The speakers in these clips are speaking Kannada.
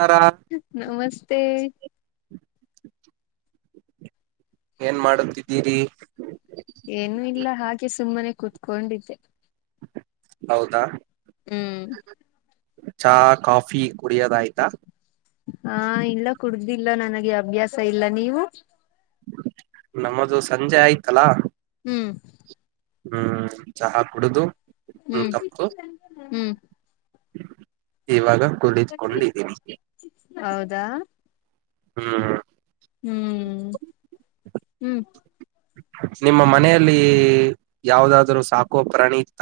ನಮಸ್ಕಾರ ನಮಸ್ತೆ ತೆ ಏನ್ ಮಾಡುತ್ತಿದ್ದೀರಿ ಏನು ಇಲ್ಲ ಹಾಗೆ ಸುಮ್ಮನೆ ಕುತ್ಕೊಂಡಿದ್ದೆ ಹೌದಾ ಹ್ಮ್ ಚಾ ಕಾಫಿ ಕುಡಿಯೋದ ಆಯ್ತಾ ಹಾ ಇಲ್ಲ ಕುಡ್ದಿಲ್ಲ ನನಗೆ ಅಭ್ಯಾಸ ಇಲ್ಲ ನೀವು ನಮ್ಮದು ಸಂಜೆ ಆಯ್ತು. ಎಲ್ಲ ಹ್ಮ್. ಹ್ಮ್ ಚಹಾ ಕುಡುದು ಹ್ಮ್ ಹ್ಮ್. ಇವಾಗ ಕುಳಿತ್ಕೊಂಡಿದ್ದೀನಿ ಹೌದಾ ಹ್ಮ್ ಹ್ಮ್. ಹ್ಮ್. ನಿಮ್ಮ ಮನೆಯಲ್ಲಿ ಯಾವ್ದಾದ್ರರು ಸಾಕು ಪ್ರಾಣಿ ಇತ್ತ.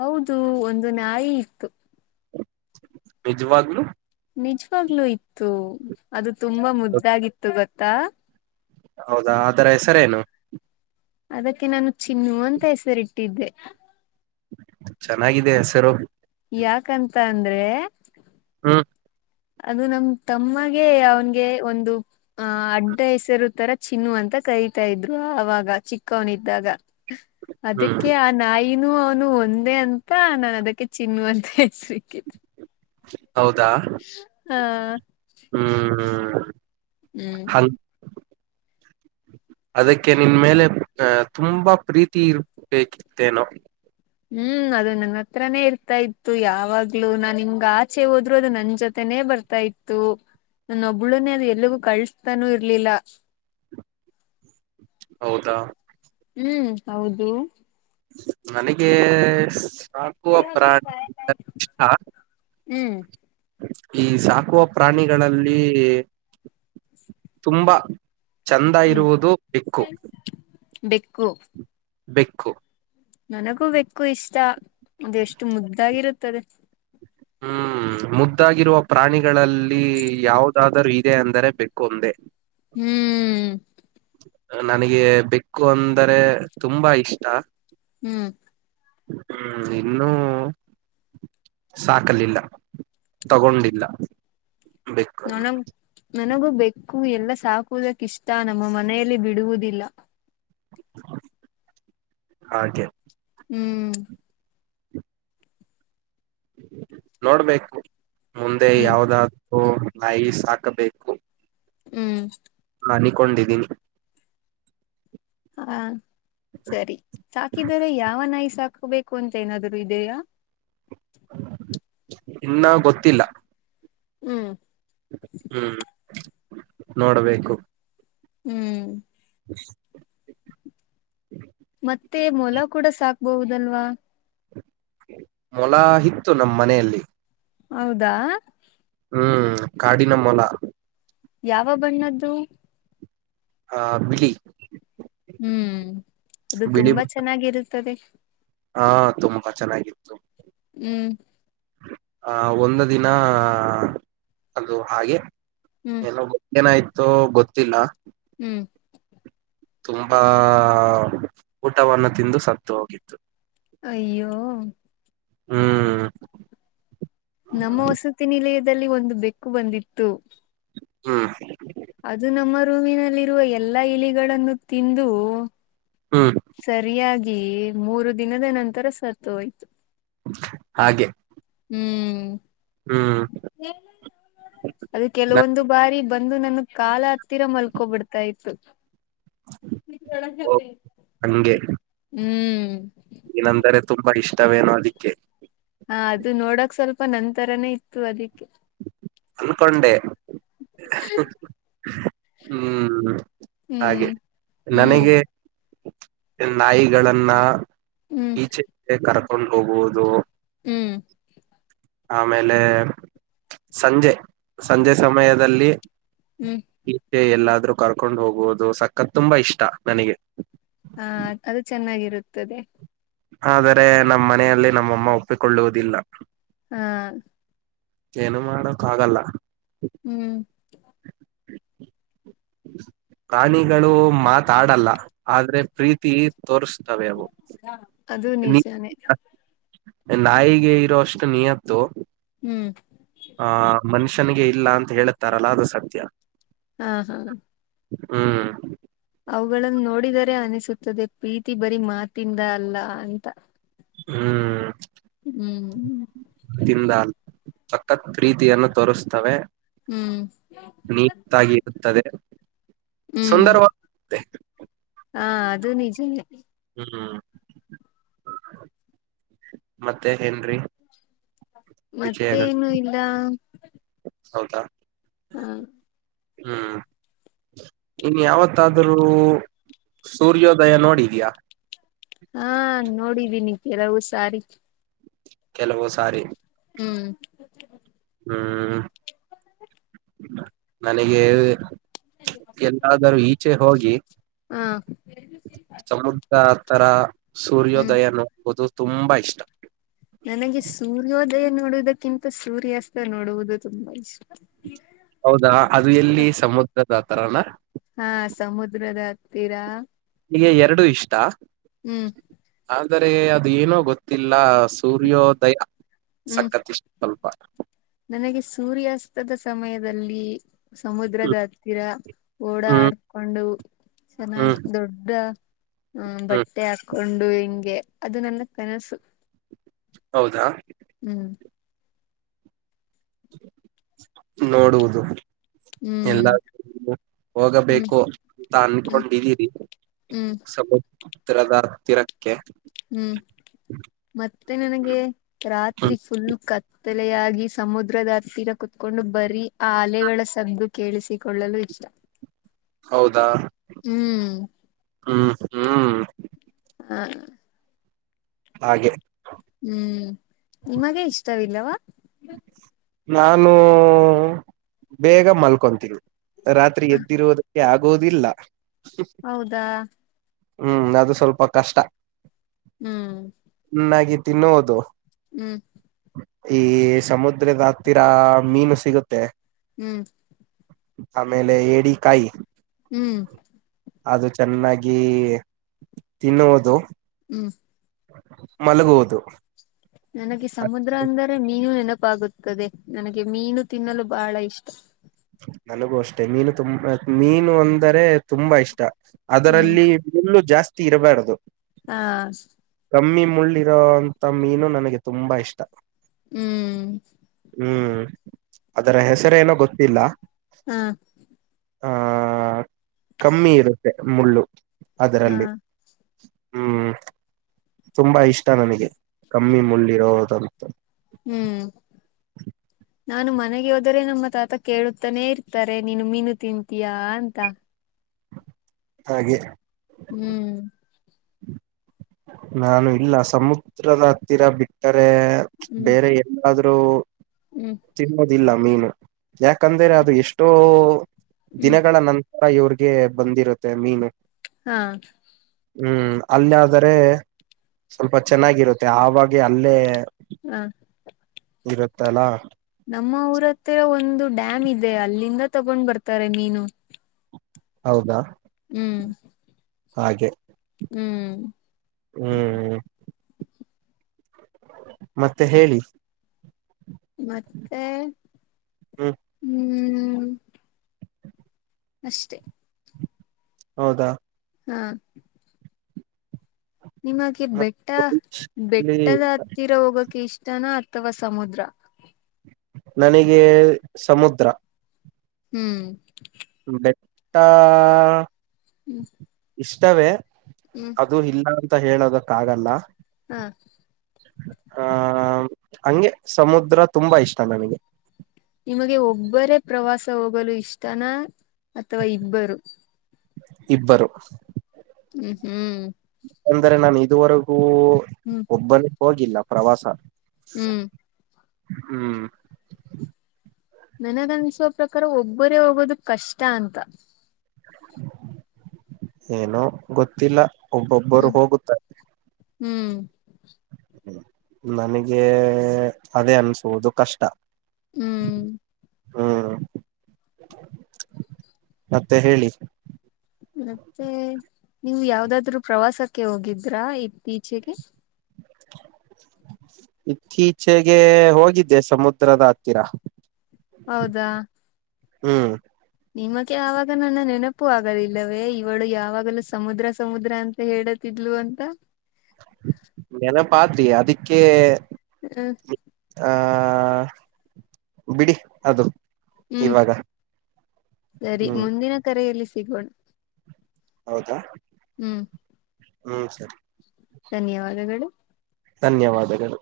ಹೌದು ಒಂದು ನಾಯಿ ಇತ್ತು. ನೀಜು ಆಗಲು ನಿಜವಾಗ್ಲೂ ಇತ್ತು ಅದು ತುಂಬಾ ಮುದ್ದಾಗಿತ್ತು ಗೊತ್ತ ತ್ತ ಹೌದಾ ಅದರ ಹೆಸರೇನು. ಅದಕ್ಕೆ ನಾನು ಚಿನ್ನು ಅಂತ ಹೆಸರಿಟ್ಟಿದ್ದೆ. ಚೆನ್ನಾಗಿದೆ ಹೆಸರು ಯಾಕಂತ ಅಂದ್ರೆ ಹ. ಅದು ನಮ ತಮ್ಮಗೆ ಅವ್ನ್ಗೆ ಒಂದು ಆಹ ಅಡ್ಡ ಹೆಸರು ತರ ಚಿನ್ನು ಅಂತ ಕರಿತಾ ಇದ್ರು ಆಗ ಚಿಕ್ಕವನ್ದಾಗ ಹ್ಮ್ ಅದಕ್ಕೆ ಆ ನಾಯಿ ನೀನು ಅವನು ಒಂದೇ ಅಂತ ನಾನ ಅದಕ್ಕೆ ಚಿನ್ನು ಅಂತ ಹೆಸ ಸಿಕ್ಕಿದ. [inaudible] ಹೌದಾ. ಹಾ ಹ. ಹ್ಮ್. ಅದಕ್ಕೆ ನಿನ್ ಮೇಲೆ ಅ ತುಂಬಾ ಪ್ರೀತಿ ಇರ್ಬೇಕಿತ್ತೇನೋ. ಹ್ಮ್ ಅದು ನನ್ನ ಹತ್ರನೇ ಇರ್ತಾ ಇತ್ತು ಯಾವಾಗ್ಲುೂ ನಾನ್ ಹಿಂಗ ಆಚೆ ಹೋದ್ರು ಅದು ನನ್ ಜೊತೆನೇ ಬರ್ತಾ ಇತ್ತು ನನ್ನ ಒಬ್ಳುನ ಅದು ಎಲ್ಗೂ ಕಳ್ಸ್ತಾನೂ ಇರ್ಲಿಲ್ಲ. ಹೌದಾ. ಹ್ಮ್ ಹೌದು. ನನಗೆ ಕಾಕುವ ಪ್ರಾಣ ಹ್ಮ್. ಈ ಸಾಕುವ ಪ್ರಾಣಿಗಳಲ್ಲಿ ತುಂಬಾ ಚಂದ ಹ್ಮ್ ಇರುವುದು ದಿಕ್ಕು ಬೆಕ್ಕು ಬೆಕ್ಕು ನನಗೂ ಬೆಕ್ಕು ಇಷ್ಟ. ಅದೆ ಎಷ್ಟು ಮುದ್ದಾಗಿರುತ್ತದೆ. ಹ್ಮ್ ಮುದ್ದಾಗಿರುವ ಪ್ರಾಣಿಗಳಲ್ಲಿ ಯಾವದಾದರೂ ಇದೆ ಅಂದರೆ ಬೆಕ್ಕು ಒಂದೇ ಹ್ಮ್ ನನಗೆ ಬೆಕ್ಕು ಅಂದರೆ ತುಂಬಾ ಇಷ್ಟ ಹ್ಮ್ ಹ್ಮ್ ಇನ್ನೂ ಸಾಕಲಿಲ್ಲ ತಗೊಂಡಿಲ್ಲ ಬೆಕ್ಕನ್ನು ನನಗ ನನಗೂ ಬೇಕು ಎಲ್ಲ ಸಾಕುವುದಕ್ಕ ಇಷ್ಟ ನಮ್ಮ ಮನೆಯಲ್ಲಿ ಬಿಡುವುದಿಲ್ಲ ಹಾಗೆ ಹ್ಮ್ ನೋಡ್ಬೇಕು ಮುಂದೆ ಹ್ಮ್ ಯಾವದಾದ ನಾಯಿ ಸಾಕಬೇಕು ಹ್ಮ್ ಅನ್ ಕೊಂಡಿದ್ದೀನಿ ಹಾ ಸರಿ ಸಾಕಿದರೆ ಯಾವ ನಾಯಿ ಸಾಕು ಹಾಕಬೇಕು ಅಂತ ಏನಾದ್ರು ಇದೆಯಾ ಇನ್ನೂ ಗೊತ್ತಿಲ್ಲ ಹ್ಮ್ ಹ್ಮ್ ನೋಡಬೇಕು ಹ್ಮ್ ಮತ್ತೆ ಮೊಲ ಕೂಡ ಸಾಕ್ಬಹುದಲ್ವಾ ಮೊಲ ಇತ್ತು ನಮ್ಮ ಮನೆಯಲ್ಲಿ ಹೌದಾ ಹ್ಮ್ ಕಾಡಿನಮ್ಮಲ ಯಾವ ಬಣ್ಣದ್ದು ಆ ಬಿಳಿ ಹ್ಮ್ ಅದು ಬಿಳಿ ತುಂಬಾ ಬಣ್ಣ. ಚೆನ್ನಾಗಿರುತ್ತ ತ್ತದೆ ಹಾ ತುಂಬಾ ಚೆನ್ನಾಗಿತ್ತು ಹ್ಮ್ ಆ ಒಂದು ದಿನ ಅದು ಹಾಗೆ ಹ್ಮ್ ಏನೋ ಆಯ್ತು ಗೊತ್ತಿಲ್ಲ ಹ್ಮ್ ತುಂಬಾ ಊಟವನ್ನು ತಿಂದು ಸತ್ತು ಹೋಗಿತ್ತು ಅಯ್ಯೋ ಹ್ಮ್ ನಮ್ಮ ವಸತಿ ನಿಲಯ ದಲ್ಲಿ ಒಂದು ಬೆಕ್ಕು ಬಂದಿತ್ತು ಹ್ಮ್ ಅದು ನಮ್ಮ ರೂಮಿನಲ್ಲಿರುವ ಎಲ್ಲಾ ಇಲಿಗಳನ್ನು ತಿಂದು ಹ್ಮ್ ಸರಿಯಾಗಿ ಮೂರು ದಿನದ ನಂತರ ಸತ್ತು ಹೋಯ್ತು ಹಾಗೆ ಹ್ಮ್ ಹ್ಮ್ ಅದು ಕೆಲವೊಂದು ಬಾರಿ ಬಂದು ನನ್ ಕಾಲ ಹತ್ತಿರ ಮಲ್ಕೋಬಿಡ್ತಾ ಇತ್ತು ಹೇ [inaudible] ನನ್ಗೂ [unintelligible] ಹಂಗೆ ಹ್ಮ್ ನೀನಂದರೆ ತುಂಬಾ ಇಷ್ಟವೇನೋ ಅದಿಕ್ಕೆ ಹಾ ಅದು ನೋಡಕ್ ಸ್ವಲ್ಪ ನನ್ ತರಾನೇ ಇತ್ತು ಅದಿಕ್ಕೆ ಅನ್ಕೊಂಡೆ [inaudible] ಹ್ಮ್ ಹ್ಮ್ ಹಾಗೆ ಹ್ಮ್ ನನಗೆ ನಾಯಿಗಳನ್ನ ಹ್ಮ್ ಈಚೆಗೆ ಕೊಂಡು ಹೋಗುವುದು ಹ್ಮ್ ಆಮೇಲೆ ಸಂಜೆ ಸಂಜೆ ಸಮಯದಲ್ಲಿ ಹ್ಮ್ ಈಚೆ ಎಲ್ಲಾದ್ರೂ ಕರ್ಕೊಂಡ್ ಹೋಗುವುದು ಸಕ್ಕತ್ ತುಂಬಾ ಇಷ್ಟ ನನಗೆ ಹಾ ಅದು ಚೆನ್ನಾಗಿರುತ್ತದೆ ಆದರೆ ನಮ್ಮ ಮನೆಯಲ್ಲಿ ನಮ್ಮಮ್ಮ ಒಪ್ಪಿಕೊಳ್ಳುವುದಿಲ್ಲ ಹಾ ಏನು ಮಾಡೋಕ್ ಆಗಲ್ಲ ಹ್ಮ್ ಪ್ರಾಣಿಗಳು ಮಾತಾಡಲ್ಲ ಆದ್ರೆ ಪ್ರೀತಿ ತೋರ್ಸ್ ತ್ತವೆ ಅವು ಅದು ನೀ ನಿಜಾನೇ ನಾಯಿಗೆ ಇರೋ ಅಷ್ಟು ನಿಯತ್ತು ಹ್ಮ್ ಆ ಮನುಷ್ಯನಿಗೆ ಇಲ್ಲ ಅಂತ ಹೇಳುತ್ತಾರಲ್ಲ ಅದು ಸತ್ಯ ಹಾ ಹಾ ಹ್ಮ್ ಅವುಗಳನ್ನು ನೋಡಿದರೆ ಅನಿಸುತ್ತದೆ ಪ್ರೀತಿ ಬರೀ ಮಾತಿಂದ ಅಲ್ಲ ಅಂತ ಹ್ಮ್ ಹ್ಮ್ ದಿಂದ [inaudible] ಸಕ್ಕತ್ ಪ್ರೀತಿಯನ್ನು ತೋರಿಸ್ತವೆ ಹ್ಮ್ ನಿಯತ್ತಾಗಿ ಇರುತ್ತದೆ ಹ್ಮ್ ಸುಂದರವಾಗುತೇ. [inaudible] [unintelligible] [inaudible] ಹಾ, ಅದು ನಿಜನೇ. [inaudible] ಹ್ಮ್, ಮತ್ತೆ ಏನ್ರಿ? [inaudible] ವಿಷಯಗಳು ಮತ್ತೇನು, ಇಲ್ಲ. [inaudible] [unintelligible] [inaudible] ಹೌದಾ. [inaudible] ಹಾ.... [inaudible] ಹ್ಮ್, ಇನ್, ಯಾವತ್ತಾದ್ರೂ! ಸೂರ್ಯೋದಯ, ನೋಡಿಧಿಯಾ? [inaudible] ಹಾ, ನೋಡಿದೀನಿ, ಕೆಲವು ಸಾರಿ. [inaudible] ಕೆಲವು, ಸಾರಿ. [inaudible] ಹ್ಮ್... [inaudible] ಹ್ಮ್, ನನಗೆ. [unintelligible] ಎಲ್ಲಾದರೂ, ಈಚೆ, ಹೋಗಿ ಹಾ ಸಮುದ್ರ, ತರ. [unintelligible] ಸೂರ್ಯೋದಯ, ನನಗೆ, ಗೋಧೂಧು. [inaudible] ತುಂಬಾ, ಇಷ್ಟ. [inaudible] ನನಗೆ, ಸೂರ್ಯೋದಯ, ನೋಡುವುದಕ್ಕಿಂತ ಸೂರ್ಯಾಸ್ತ, ನೋಡುವುದು ತುಂಬಾ ಇಷ್ಟ. [inaudible] ಹೌದಾ, ಅದು, ಎಲ್ಲಿ ಸಮುದ್ರ. [inaudible] ಅತರಣ. [inaudible] ಹಾ, ಸಮುದ್ರದ, ಹತ್ತಿರ. [inaudible] ಇಗೆ, ಎರಡು ಇಷ್ಟ, ಅ. ಹ್ಮ್ [inaudible] ಅಂದರೇ,, ಅದು ಏನೋ ಗೊತ್ತಿಲ್ಲ! ಸೂರ್ಯೋದಯ. [inaudible] ಹ್ಮ್ ಸಾಕಾಯ್ತು, ಇಷ್ಟ, ನಾಮ್, ಅಪ್ಪಾ. [inaudible] ನನಗೆ, ಸೂರ್ಯಾಸ್ತದ, ಸಮಯದಲ್ಲಿ. [inaudible] ಸಮುದ್ರದ, ಹ್ಮ್ ಹತ್ತಿರ, ಓಡ ಹ್ಮ್ ಆಡ್ಕೊಂಡು, ಹ್ಮ್ ಚೆನ್ನಾಗಿ ದೊಡ್ಡು, ಅ, ಹೂಮ್, ಹ್ಮ್ ಬಟ್ಟೆ ಹಾಕೊಂಡು. [inaudible] ಕೊಂಡು, ಹೆಂಗೆ, ಅದು ನನ್ನ ಕನಸು. [inaudible] ಹೌದಾ. [inaudible] ಹ್ಮ್ ನೋಡುವುದು.. [unintelligible] ಎಲ್ಲ, ಹ್ಮ್ ಹ್ಮ್ ಹೋಗಬೇಕು, ಅಂತ ಹ್ಮ್ ಅನ್ಕೊಂಡಿದ್ದೀರಿ, ಹ್ಮ್ ಸಮಯ. [unintelligible] ತ್ರರ, ಬರುಬರ್ಧೂ, ತಿರ. [inaudible] ಹ್ಮ್, ಮತ್ತೆ ನನಗೆ, ರಾತ್ರಿ ಹ್ಮ್ ಫುಲ್ ಕಥೆ. [inaudible] ಅಲೆಯಾಗಿ, ಸಮುದ್ರದ ಹತ್ತಿರ ಕುತ್ಕೊಂಡು ಬರೀ, ಆ ಅಲೆಗಳ ಸದ್ದು. ಕೇಳಿಸಿಕೊಳ್ಳಲು, ಇಷ್ಟ. [inaudible] ಹೌದಾ. [unintelligible] ಹ್ಮ್... [inaudible] ಹೂಹೂ. [unintelligible] ಹಾ.. [unintelligible] ಹಾಗೆ.... [inaudible] ಹ್ಮ್, ನಿಮಗೆ, ಇಷ್ಟವಿಲ್ಲವಾ. [inaudible] ನಾನು ಬೇಗ ಮಲ್ಕೊಂತೀನಿ ರಾತ್ರಿ ಹ ಎದ್ದಿರುವುದು ಆಗೋದಿಲ್ಲ ಹೌದಾ ಹ್ಮ್ ಅದು ಸ್ವಲ್ಪ ಕಷ್ಟ. ಹ್ಮ್ ಚೆನ್ನಾಗಿ ತಿನ್ನೋದು ಹ್ಮ್ ಈ ಸಮುದ್ರದ ಹತ್ತಿರ ಮೀನು ಸಿಗುತ್ತೆ. ಹ್ಮ್ ಆಮೇಲೆ ಏಡಿಕಾಯಿ. ಹ್ಮ್ ಅದು ಚೆನ್ನಾಗಿ ತಿನ್ನುವುದು ಹ್ಮ್ ಮಲಗುವುದು. ನನಗೆ ಸಮುದ್ರ ಅಂದರೆ ಮೀನು ನೆನಪು. ತಪ್ಪಾಗುತ್ತದೆ ನನಗೆ ಮೀನು ತಿನ್ನಲು ಬಹಳ ಇಷ್ಟ. ನನಗೂ ಅಷ್ಟೆ ಮೀನು ತುಂಬ ಮೀನು ಅಂದರೆ ತುಂಬಾ ಇಷ್ಟ. ಹ್ಮ್ ಅದರಲ್ಲಿ ಮಳ್ಳು ಜಾಸ್ತಿ. ತೀರಬಾರದು ಹಾ ಕಮ್ಮಿ ಮುಳ್ಳಿರೋಂತ ಮೀನು ನನಗೆ ತುಂಬಾ ಇಷ್ಟ. ಹ್ಮ್ ಹ್ಮ್ ಅದರ ಹೆಸರೇಏನೋ ಗೊತ್ತ. ಇಲ್ಲ. ಹ್ಮ ಆ ಕಮ್ಮಿ ಇರುತ್ತೆ. ಮುಳ್ಳು ಹಾ ಅದರಲ್ಲಿ. ಹ್ಮ್ ತುಂಬಾ ಇಷ್ಟ ನನಗೆ ಕಮ್ಮಿ ಮುಳ್ಳಿರೋದಂತೂ. ಹ್ಮ್ ನಾನು ಮನೆಗೆ ಹೋದರೆೆ ನಮ್ಮ ತಾತ ಕೇಳುತ್ತಾನೇ ಇರ್ತಾರೆ ನೀನು ಮೀನು ತಿಂತೀಯಾ- ಅಂತ. ಹಾಗೆ ಹ್ಮ್ ನಾನು ಇಲ್ಲ ಸಮುದ್ರದ ಹತ್ತಿರ ಬಿಟ್ಟರೆ ಹ್ಮ್ ಬೇರೆ ಎಲ್ಲಾದರೂ ಅ ಹ್ಮ್ ತಿನ್ನದ ಇಲ್ಲ ಮೀನು ಯಾಕಂದ್ರೆ ಅದು ಎಷ್ಟೋ ಹ್ಮ್ ದಿನಗಳ ನನ್ತರ ಇವ್ರಿಗೆ ಬಂದಿರುತ್ತೆ ಮೀನು ಹಾ ಹ್ಮ್ ಅಲ್ಲಾದರೆ ಸ್ವಲ್ಪ ಚೆನ್ನಾಗಿರುತ್ತೆ ಆವಾಗ್ಲೇ ಅಲ್ಲೇ ಹ ಇರುತ್ತಲಾ ನಮ್ಮ ಊರ ಹತ್ತಿ ಒಂದು ಡ್ಯಾಮ್ ಇದೆ ಅಲ್ಲಿಂದ ತಗೊಂಡ್ ಬರ್ತಾರೆ ಮೀನು ಹೌದಾ ಹ್ಮ್ ಹಾಗೆ ಹ್ಮ್ ಹ್ಮ್ ಮತ್ತೆ ಹೇಳಿ ಮತ್ತೆ ಹ್ಮ್ ಹ್ಮ್ ಅಷ್ಟೇ ಹೌದಾ ಹಾ ನಿಮಗೆ ಬೆಟ್ಟ ಅಲ್ಲಿ ಬೆಟ್ಟದ ಹತ್ತಿರ ಹೋಗಕ್ಕೆ ಇಷ್ಟ ಟ್ಟನ ಅಥವಾ ಸಮುದ್ರ ನನಗೆ ಸಮುದ್ರ ಹ್ಮ್ ಬೆಟ್ಟಾ ಹ್ಮ್ ಇಷ್ಟವೇ ಹ್ಮ್ ಅದು ಇಲ್ಲ ಹೇಳೋದಕ್ಕ ಆಗಲ್ಲ ಹಾ ಹಾ ಹಂಗೆ ಸಮುದ್ರ ತುಂಬಾ ಇಷ್ಟ ನನಗೆ ನಿಮಗೆ ಒಬ್ಬರೇ ಪ್ರವಾಸ ಹೋಗಲು ಇಷ್ಟನ ಅಥವಾ ಇಬ್ಬರು ಇಬ್ಬರು ಹ್ಮ್ ಹ್ಮ್ ಅಂದ್ರೆ ನಾನನ್ ಇದುವರೆಗೂ ಹ್ಮ್ ಒಬ್ಬಲ್ಲಿ ಹೋಗಿಲ್ಲ ಪ್ರವಾಸ ಹ್ಮ್ ಹ್ಮ್ ನನಗನ್ಸೋ ಪ್ರಕಾರ ಒಬ್ಬರೇ ಹೋಗೋದ ಕಷ್ಟ ಅಂತ ಏನೋ ಗೊತ್ತಿಲ್ಲ ಒಬ್ಬೊಬ್ಬರು ಹ್ಮ್ ಹೋಗುತ್ತಾರೆ ಹ್ಮ್ ನನಗೆ ಅದೇ ಅನ್ಸುದು ಕಷ್ಟ ಹ್ಮ್ ಹ್ಮ್ ಮತ್ತೆ ಹೇಳಿ ಮತ್ತೆ ನೀವು ಯಾವ್ದಾದ್ರು ಪ್ರವಾಸಕ್ಕೆ ಹೋಗಿದ್ರಾ ಇತ್ತೀಚೆಗೆ ಇತ್ತೀಚೆಗೆ ಹೋಗಿದ್ದೆ ಸಮುದ್ರದ ಹತ್ತಿರ ಹೌದಾ ಹ್ಮ್ ನಿಮಕ್ಕೆ ಆವಾಗ ನನ್ನ ನೆನಪು ಆಗದಿಲ್ಲವೇ ಇವಳು ಯಾವಾಗಲೂ ಸಮುದ್ರ ಸಮುದ್ರ ಅಂತ ಹೇಳತಿದ್ಲು ಅಂತ ನೆನಪಾತಿಯ ಅದಿಕ್ಕೆ ಹ್ಮ್ ಹ ಹ ಬಿಡಿ ಅದು ಹ್ಮ್ ಇವಾಗ ಸರಿ ಹ್ಮ್ ಮುಂದಿನ ಕರೆಯಲ್ಲಿ ಸಿಗಣ ಹೌದಾ ಹ್ಮ್ ಹ್ಮ್ ಸರಿ ಧನ್ಯವಾದಗಳು ಧನ್ಯವಾದಗಳು